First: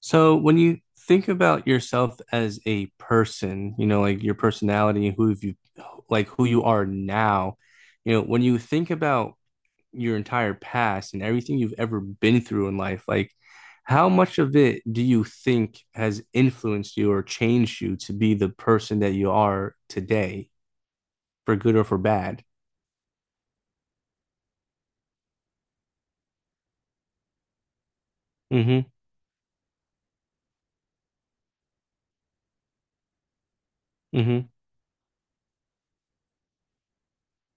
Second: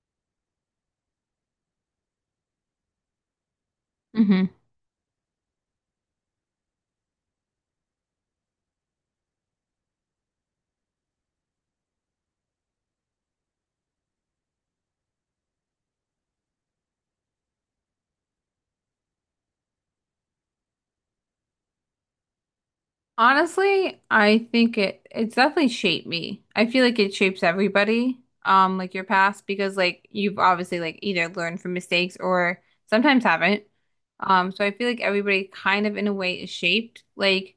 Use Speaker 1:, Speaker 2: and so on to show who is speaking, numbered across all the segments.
Speaker 1: So when you think about yourself as a person, you know, like your
Speaker 2: hmm
Speaker 1: personality, who you like who you are now, you know, when you think about your entire past and everything you've ever been through in life, like how much of it do you think has influenced you or changed you to be the person that you are today, for good or for bad?
Speaker 2: Honestly, I think it's definitely shaped me. I feel like it shapes everybody,
Speaker 1: Mm-hmm.
Speaker 2: like your past, because like you've obviously like either learned from mistakes or sometimes haven't.
Speaker 1: Mm-hmm.
Speaker 2: So I feel like everybody kind of in a way is shaped. Like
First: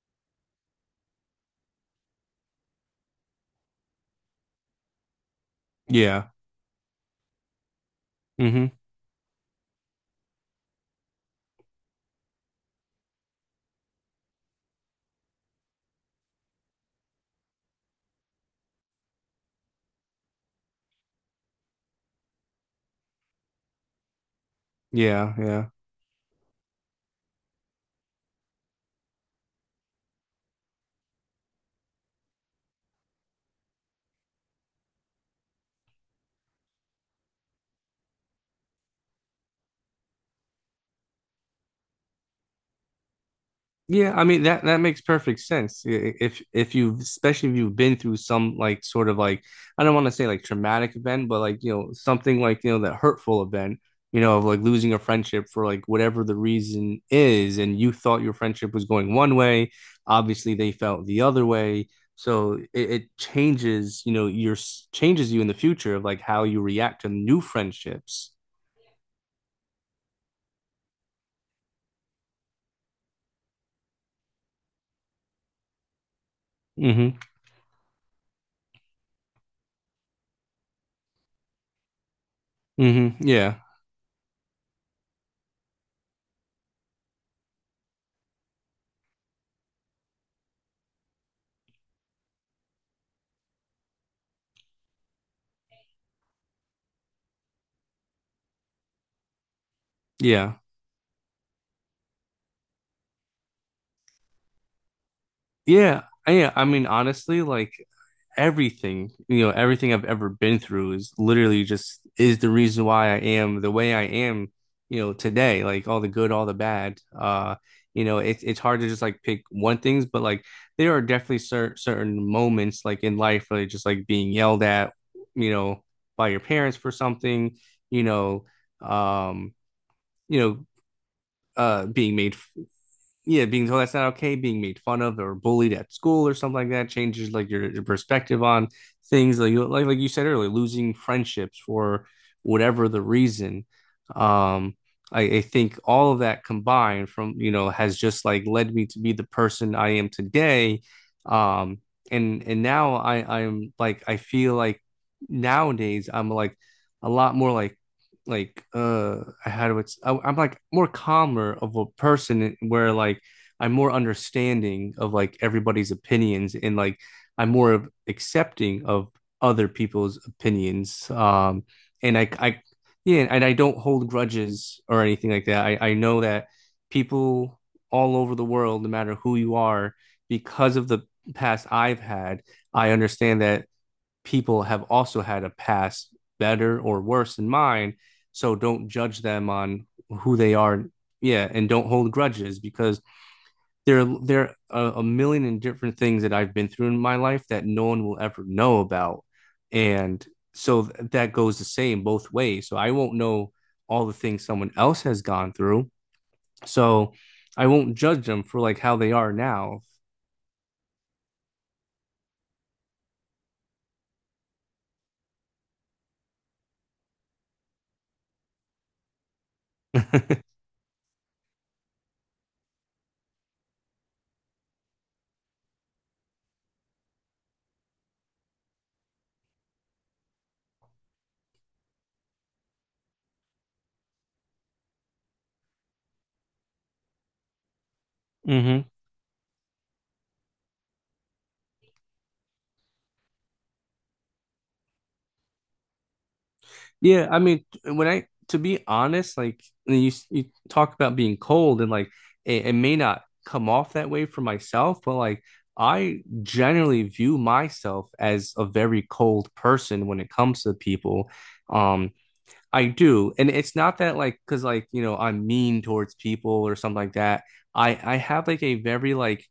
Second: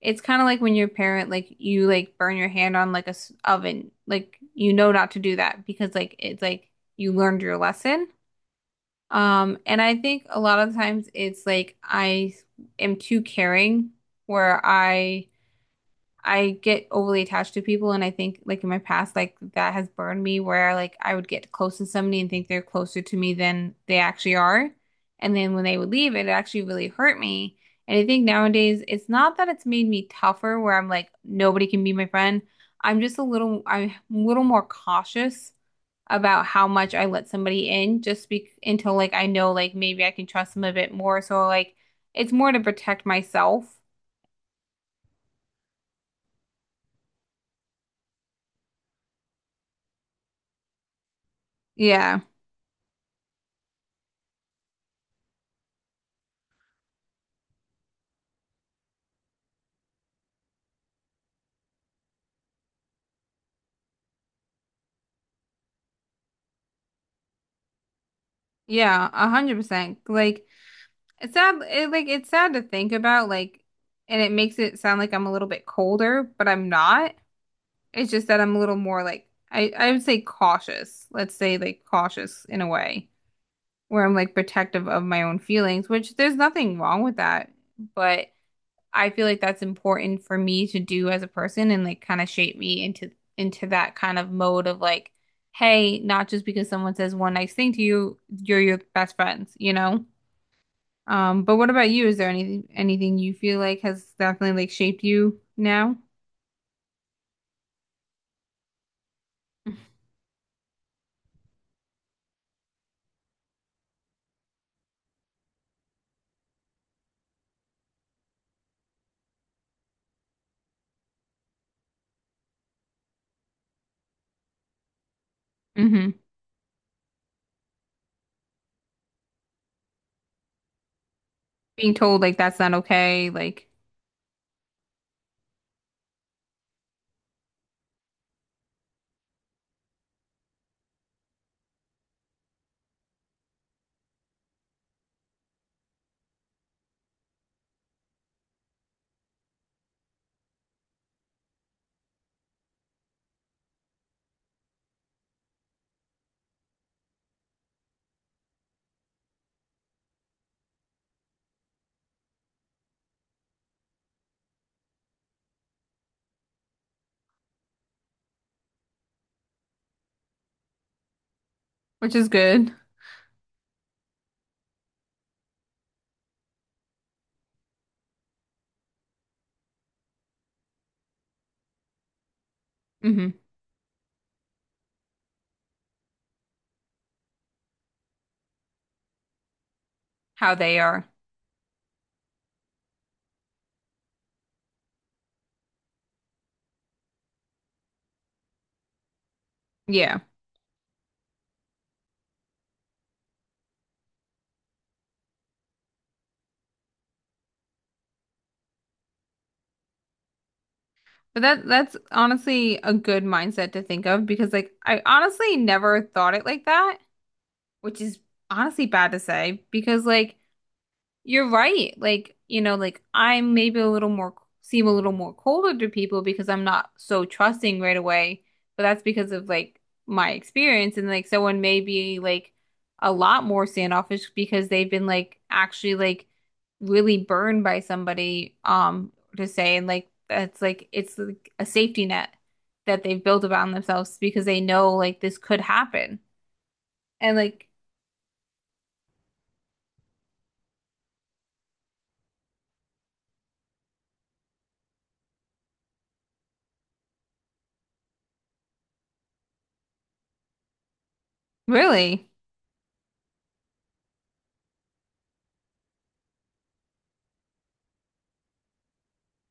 Speaker 2: it's kind of like when your parent like you like burn your hand on like a oven, like you know not to do that because like
Speaker 1: Yeah.
Speaker 2: it's like you learned your lesson.
Speaker 1: Mm-hmm.
Speaker 2: And I think a lot of times it's like I am too caring where I get overly attached to people and I think like in my past like that has burned me where like I would get close to somebody and think they're closer to me than they actually are.
Speaker 1: Yeah.
Speaker 2: And then when
Speaker 1: Yeah.
Speaker 2: they would leave, it actually really hurt me. And I think nowadays it's not that it's made me tougher where I'm like nobody can be my friend. I'm just a little I'm a little more cautious about how much I let somebody in just be until like I know like maybe I can trust them a bit more. So like it's more to protect myself.
Speaker 1: Yeah, I mean that makes perfect sense. If you, especially if you've been through some like sort of like, I don't want to say like traumatic event, but like you know
Speaker 2: Yeah.
Speaker 1: something like, you know, that hurtful event, you know, of like losing a friendship for like whatever the reason is, and you thought your friendship was going one way, obviously they felt the other way. So it changes, you know, changes you in the future of like how you react to new friendships.
Speaker 2: Yeah, 100%. Like it's sad. Like it's sad to think about. Like, and it makes it sound like I'm a little bit colder, but I'm not.
Speaker 1: Mm-hmm.
Speaker 2: It's just that I'm a little more like I would say cautious. Let's say like cautious in a way
Speaker 1: Mm-hmm. Yeah.
Speaker 2: where I'm like protective of my own feelings, which there's nothing wrong with that. But I feel like that's important for me to do as a person and like kind of shape me into that kind of mode of like, hey, not just because someone says one nice thing to you, you're your best friends?
Speaker 1: Yeah.
Speaker 2: But what about you? Is there anything you feel like has definitely like shaped you now?
Speaker 1: Yeah, yeah. I mean, honestly, like everything, you know, everything I've ever been through is literally just is the reason why I am the way I am, you know, today, like all the good, all the bad. You know, it's hard to just like pick one things, but like there are definitely certain moments like in life, like just like being yelled at, you know,
Speaker 2: hmm
Speaker 1: by your parents for something, you know, um, you know,
Speaker 2: Being
Speaker 1: being
Speaker 2: told
Speaker 1: made,
Speaker 2: like that's not okay,
Speaker 1: yeah, being
Speaker 2: like
Speaker 1: told that's not okay, being made fun of or bullied at school or something like that changes like your perspective on things like you like you said earlier, losing friendships for whatever the reason. Um, I think all of that combined from, you know, has just like led me to be the person I am today. Um, and now I feel like nowadays I'm like a lot more like I had what's I, I'm like more calmer of a person where like I'm more understanding of like everybody's opinions, and like I'm more of accepting of other people's opinions.
Speaker 2: which
Speaker 1: And
Speaker 2: is
Speaker 1: I
Speaker 2: good.
Speaker 1: Yeah, and I don't hold grudges or anything like that. I know that people all over the world, no matter who you are, because of the past I've had, I
Speaker 2: hmm
Speaker 1: understand that people have also had a past better or worse than mine. So don't judge them on who
Speaker 2: How
Speaker 1: they
Speaker 2: they
Speaker 1: are.
Speaker 2: are.
Speaker 1: Yeah, and don't hold grudges because there are a million and different things that I've been through in my life that no one will ever know about,
Speaker 2: Yeah.
Speaker 1: and so that goes the same both ways. So I won't know all the things someone else has gone through. So I won't judge them for like how they are now.
Speaker 2: But that's honestly a good mindset to think of because like I honestly never thought it like that, which is honestly bad to say because like you're right. Like, you know, like I am maybe a little more seem a little more colder to people because I'm not so trusting right away, but that's because of like my experience and like someone may be like a lot more standoffish because they've been like actually like really burned by somebody
Speaker 1: Mm-hmm.
Speaker 2: to say and like that's like it's like a safety net that they've built around themselves because they know like this could happen.
Speaker 1: Yeah,
Speaker 2: And
Speaker 1: I mean,
Speaker 2: like
Speaker 1: when I to be honest, like you talk about being cold, and like it may not come off that way for myself, but like I generally view myself as a very cold person when it comes to people. Um,
Speaker 2: really?
Speaker 1: I do, and it's not that like, because like, you know, I'm mean towards people or something like that. I have like a very like,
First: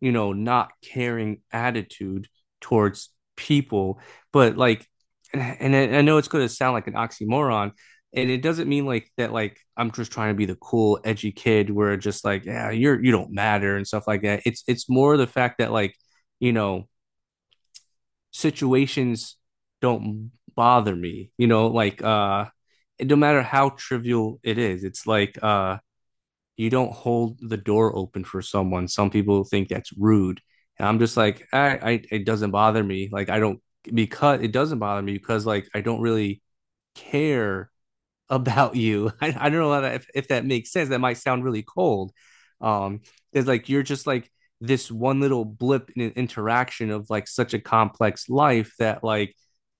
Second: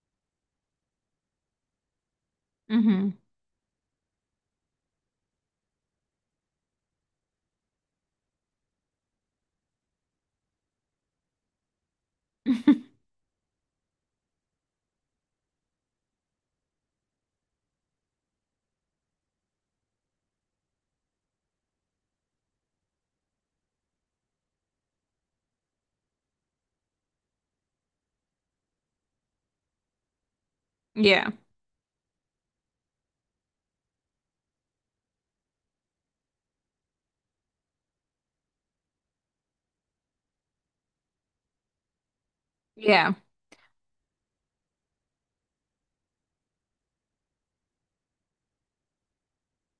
Speaker 1: you know, not caring attitude towards
Speaker 2: hmm
Speaker 1: people. But like, and I know it's going to sound like an oxymoron, and it doesn't mean like that. Like I'm just trying to be the cool, edgy kid where just like, yeah, you don't matter and stuff like that. It's more the fact that like, you know, situations don't bother me. You know, like, no matter how trivial it is, it's like, you don't hold the door open for someone. Some people think that's rude. And I'm just
Speaker 2: Yeah.
Speaker 1: like, I, it doesn't bother me. Like I don't, because it doesn't bother me, because like I don't really care about you. I don't know if that makes sense. That might sound really cold. Um,
Speaker 2: Yeah.
Speaker 1: it's like you're just like this one little blip in an interaction of like such a complex life that like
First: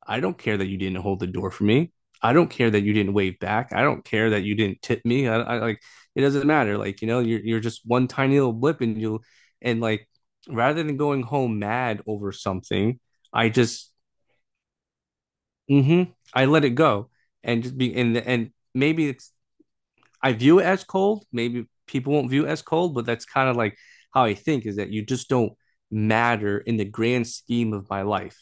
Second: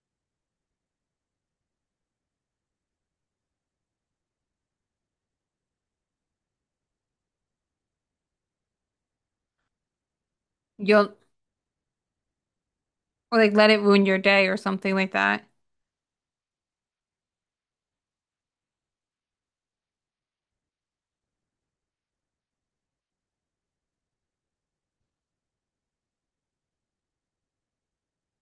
Speaker 1: I don't care that you didn't hold the door for me. I don't care that you didn't wave back. I don't care that you didn't tip me. I like it doesn't matter. Like, you know, you're just one tiny little blip, and you will and like rather than
Speaker 2: You'll
Speaker 1: going home mad over something,
Speaker 2: or,
Speaker 1: I
Speaker 2: like let it
Speaker 1: just,
Speaker 2: ruin your day or something like that.
Speaker 1: mm-hmm, I let it go and just be, and maybe it's, I view it as cold. Maybe people won't view it as cold, but that's kind of like how I think, is that you just don't matter in the grand scheme of my life.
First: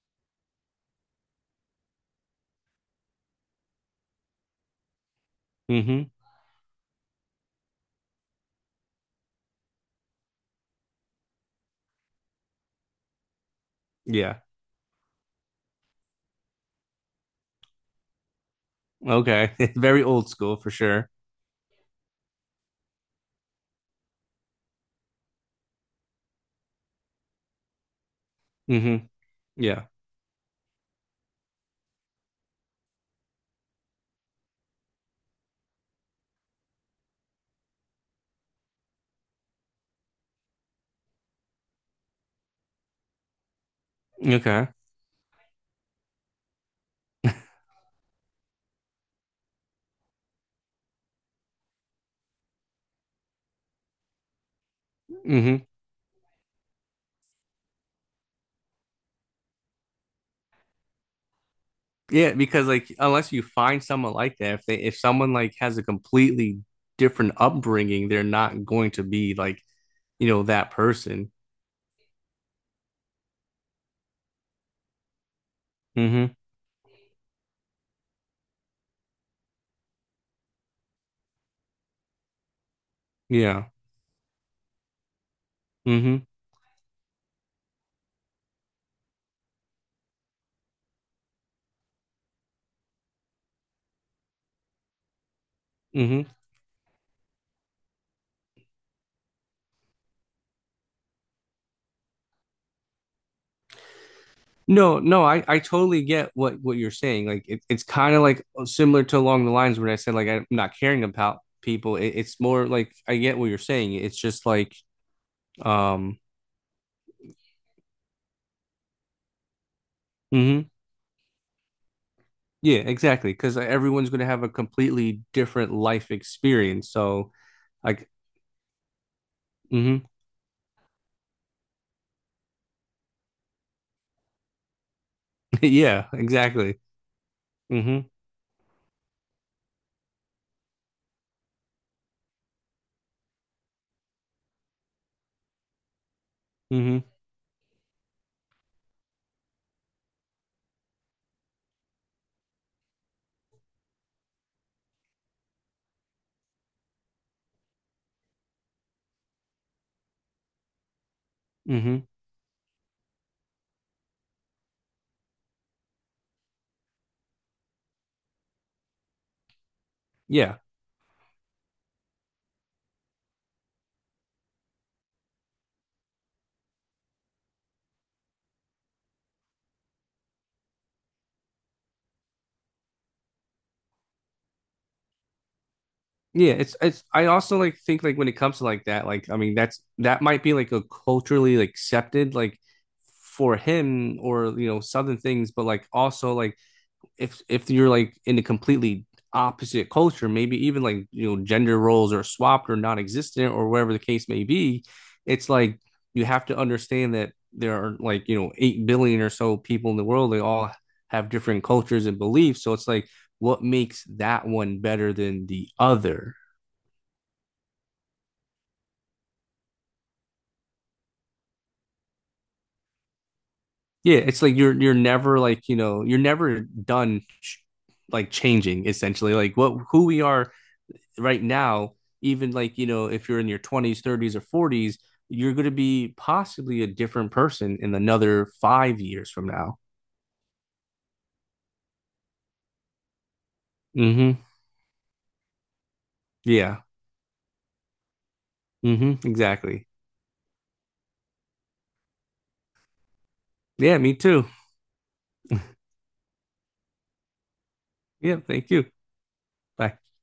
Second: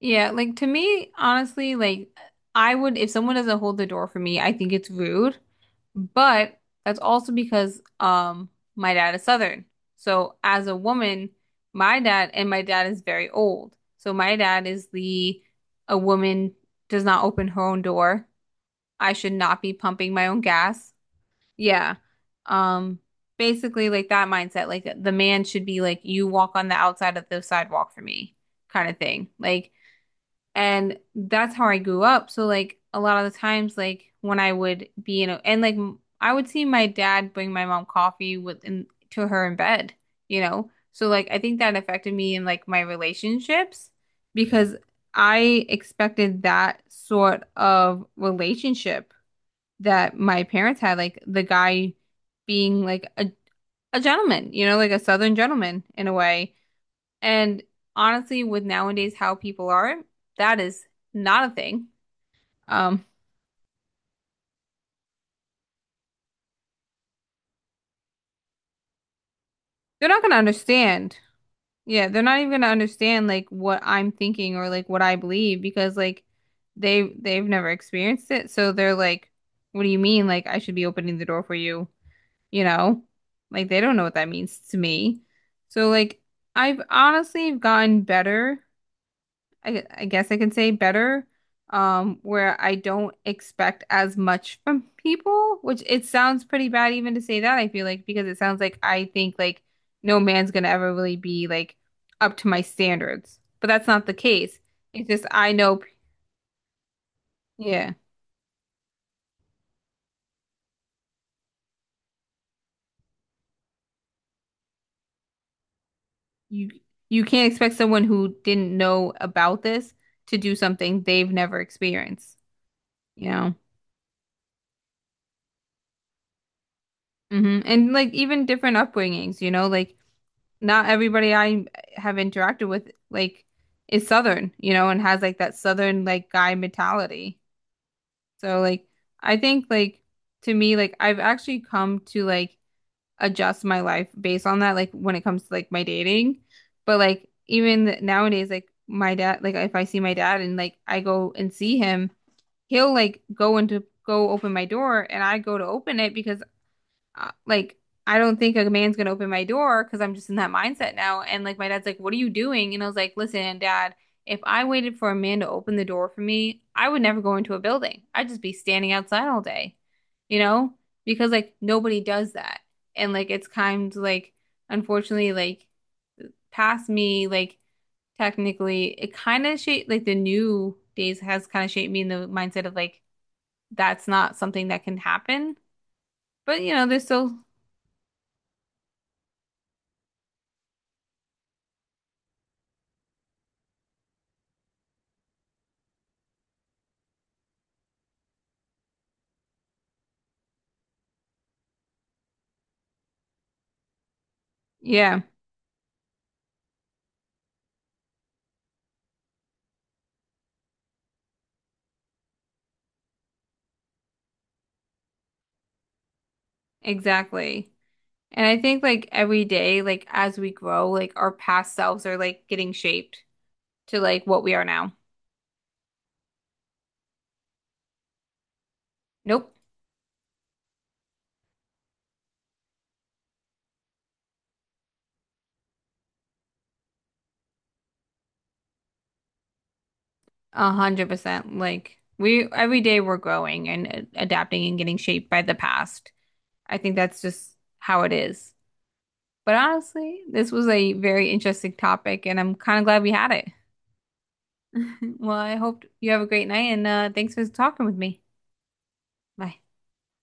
Speaker 2: Yeah, like to me, honestly, like I would if someone doesn't hold the door for me, I think it's rude.
Speaker 1: Hmm.
Speaker 2: But that's also because my dad is Southern. So as a woman, my dad is very old. So my
Speaker 1: Yeah.
Speaker 2: dad is the a woman does not open her own door. I should
Speaker 1: Okay.
Speaker 2: not be
Speaker 1: Very
Speaker 2: pumping my
Speaker 1: old
Speaker 2: own
Speaker 1: school for
Speaker 2: gas.
Speaker 1: sure.
Speaker 2: Yeah. Um, basically like that mindset, like the man should be like, you walk on the outside of the sidewalk for me, kind of
Speaker 1: Hmm.
Speaker 2: thing. Like,
Speaker 1: Yeah.
Speaker 2: and that's how I grew up. So like a lot of the times, like when I would be in a, and like m- I would see my dad bring my mom coffee to her in bed, you know? So like I think that affected me in like my relationships
Speaker 1: Okay.
Speaker 2: because I expected that sort of relationship that my parents had, like the guy being like a gentleman, you know, like a Southern
Speaker 1: Hmm.
Speaker 2: gentleman in a way. And honestly, with nowadays how people are, that is not a thing.
Speaker 1: Yeah, because like,
Speaker 2: Um,
Speaker 1: unless you find someone like that, if they, if someone like has a completely different upbringing, they're not going to be like,
Speaker 2: they're not
Speaker 1: you
Speaker 2: gonna
Speaker 1: know, that
Speaker 2: understand.
Speaker 1: person.
Speaker 2: Yeah, they're not even gonna understand like what I'm thinking or like what I believe because like
Speaker 1: Hmm.
Speaker 2: they've never experienced it. So they're like, what do you mean? Like I should be opening the door for you you know? Like
Speaker 1: Yeah.
Speaker 2: they don't know what that means to me. So like
Speaker 1: Hmm.
Speaker 2: I've honestly gotten better. I guess I can say better, where I don't expect as much from people, which it
Speaker 1: Hmm.
Speaker 2: sounds pretty bad even to say that, I feel like, because it sounds like I think like no man's gonna ever really be like up to my standards. But that's not the case.
Speaker 1: No,
Speaker 2: It's
Speaker 1: no,
Speaker 2: just
Speaker 1: I,
Speaker 2: I
Speaker 1: I
Speaker 2: know,
Speaker 1: totally get what you're saying. Like it's
Speaker 2: yeah,
Speaker 1: kind of like, similar to along the lines when I said like I'm not caring about people. It's more like I get what you're saying. It's just like, um
Speaker 2: you you can't expect someone who didn't know about this to do
Speaker 1: mhm.
Speaker 2: something they've never experienced.
Speaker 1: Yeah, exactly.
Speaker 2: Yeah.
Speaker 1: Because everyone's going to have a completely different life experience. So
Speaker 2: And
Speaker 1: like,
Speaker 2: like even different upbringings, you know, like
Speaker 1: mhm.
Speaker 2: not everybody I have interacted with like is Southern, you know, and has like that Southern
Speaker 1: Yeah,
Speaker 2: like guy
Speaker 1: exactly.
Speaker 2: mentality.
Speaker 1: Mhm.
Speaker 2: So like I think like to me like I've actually come to like adjust my life based on that like when it comes to like my dating. But
Speaker 1: Mhm.
Speaker 2: like even nowadays like my dad like if I see my dad and like I go and see him, he'll like go into go open my door and I go to open it because like I don't think a man's gonna open my door because I'm just in that mindset now. And like my dad's like,
Speaker 1: Mhm.
Speaker 2: "What are you doing?" And I was like, "Listen, Dad, if I waited for a man to open the door for me, I would never go into a building. I'd just be standing outside all day, you
Speaker 1: Yeah.
Speaker 2: know, because like nobody does that. And like it's kind of like unfortunately like past me like technically it kind of shaped like the new days has kind of shaped me in the mindset of like that's not something that can happen.
Speaker 1: Yeah,
Speaker 2: But you
Speaker 1: it's
Speaker 2: know, there's
Speaker 1: it's I
Speaker 2: still
Speaker 1: also like think like when it comes to like that, like I mean that might be like a culturally like accepted like for him, or you know, southern things, but like also like if you're like in a completely opposite culture, maybe even like, you know, gender roles are swapped or non-existent or whatever the case may be,
Speaker 2: yeah.
Speaker 1: it's like you have to understand that there are, like, you know, 8 billion or so people in the world, they all have different cultures and beliefs, so it's like what makes that one better than the other?
Speaker 2: Exactly. And I think like every day, like as we grow, like our past selves are like getting shaped to
Speaker 1: Yeah,
Speaker 2: like what
Speaker 1: it's
Speaker 2: we
Speaker 1: like
Speaker 2: are now.
Speaker 1: you're never like, you know, you're never done like changing essentially.
Speaker 2: Nope.
Speaker 1: Like what, who we are right now, even like, you know, if you're in your 20s, 30s or 40s, you're going to be possibly a different person in another 5 years from now.
Speaker 2: 100%. Like we every day we're growing and
Speaker 1: Mhm.
Speaker 2: adapting and getting shaped by the past. I
Speaker 1: Yeah.
Speaker 2: think that's just how it is.
Speaker 1: Mhm.
Speaker 2: But
Speaker 1: Exactly.
Speaker 2: honestly, this was a very interesting topic and I'm kind of glad we had it.
Speaker 1: Yeah, me too.
Speaker 2: Well, I hope you have a great night and thanks for talking with me.
Speaker 1: Yeah, thank you.
Speaker 2: Bye.
Speaker 1: Bye.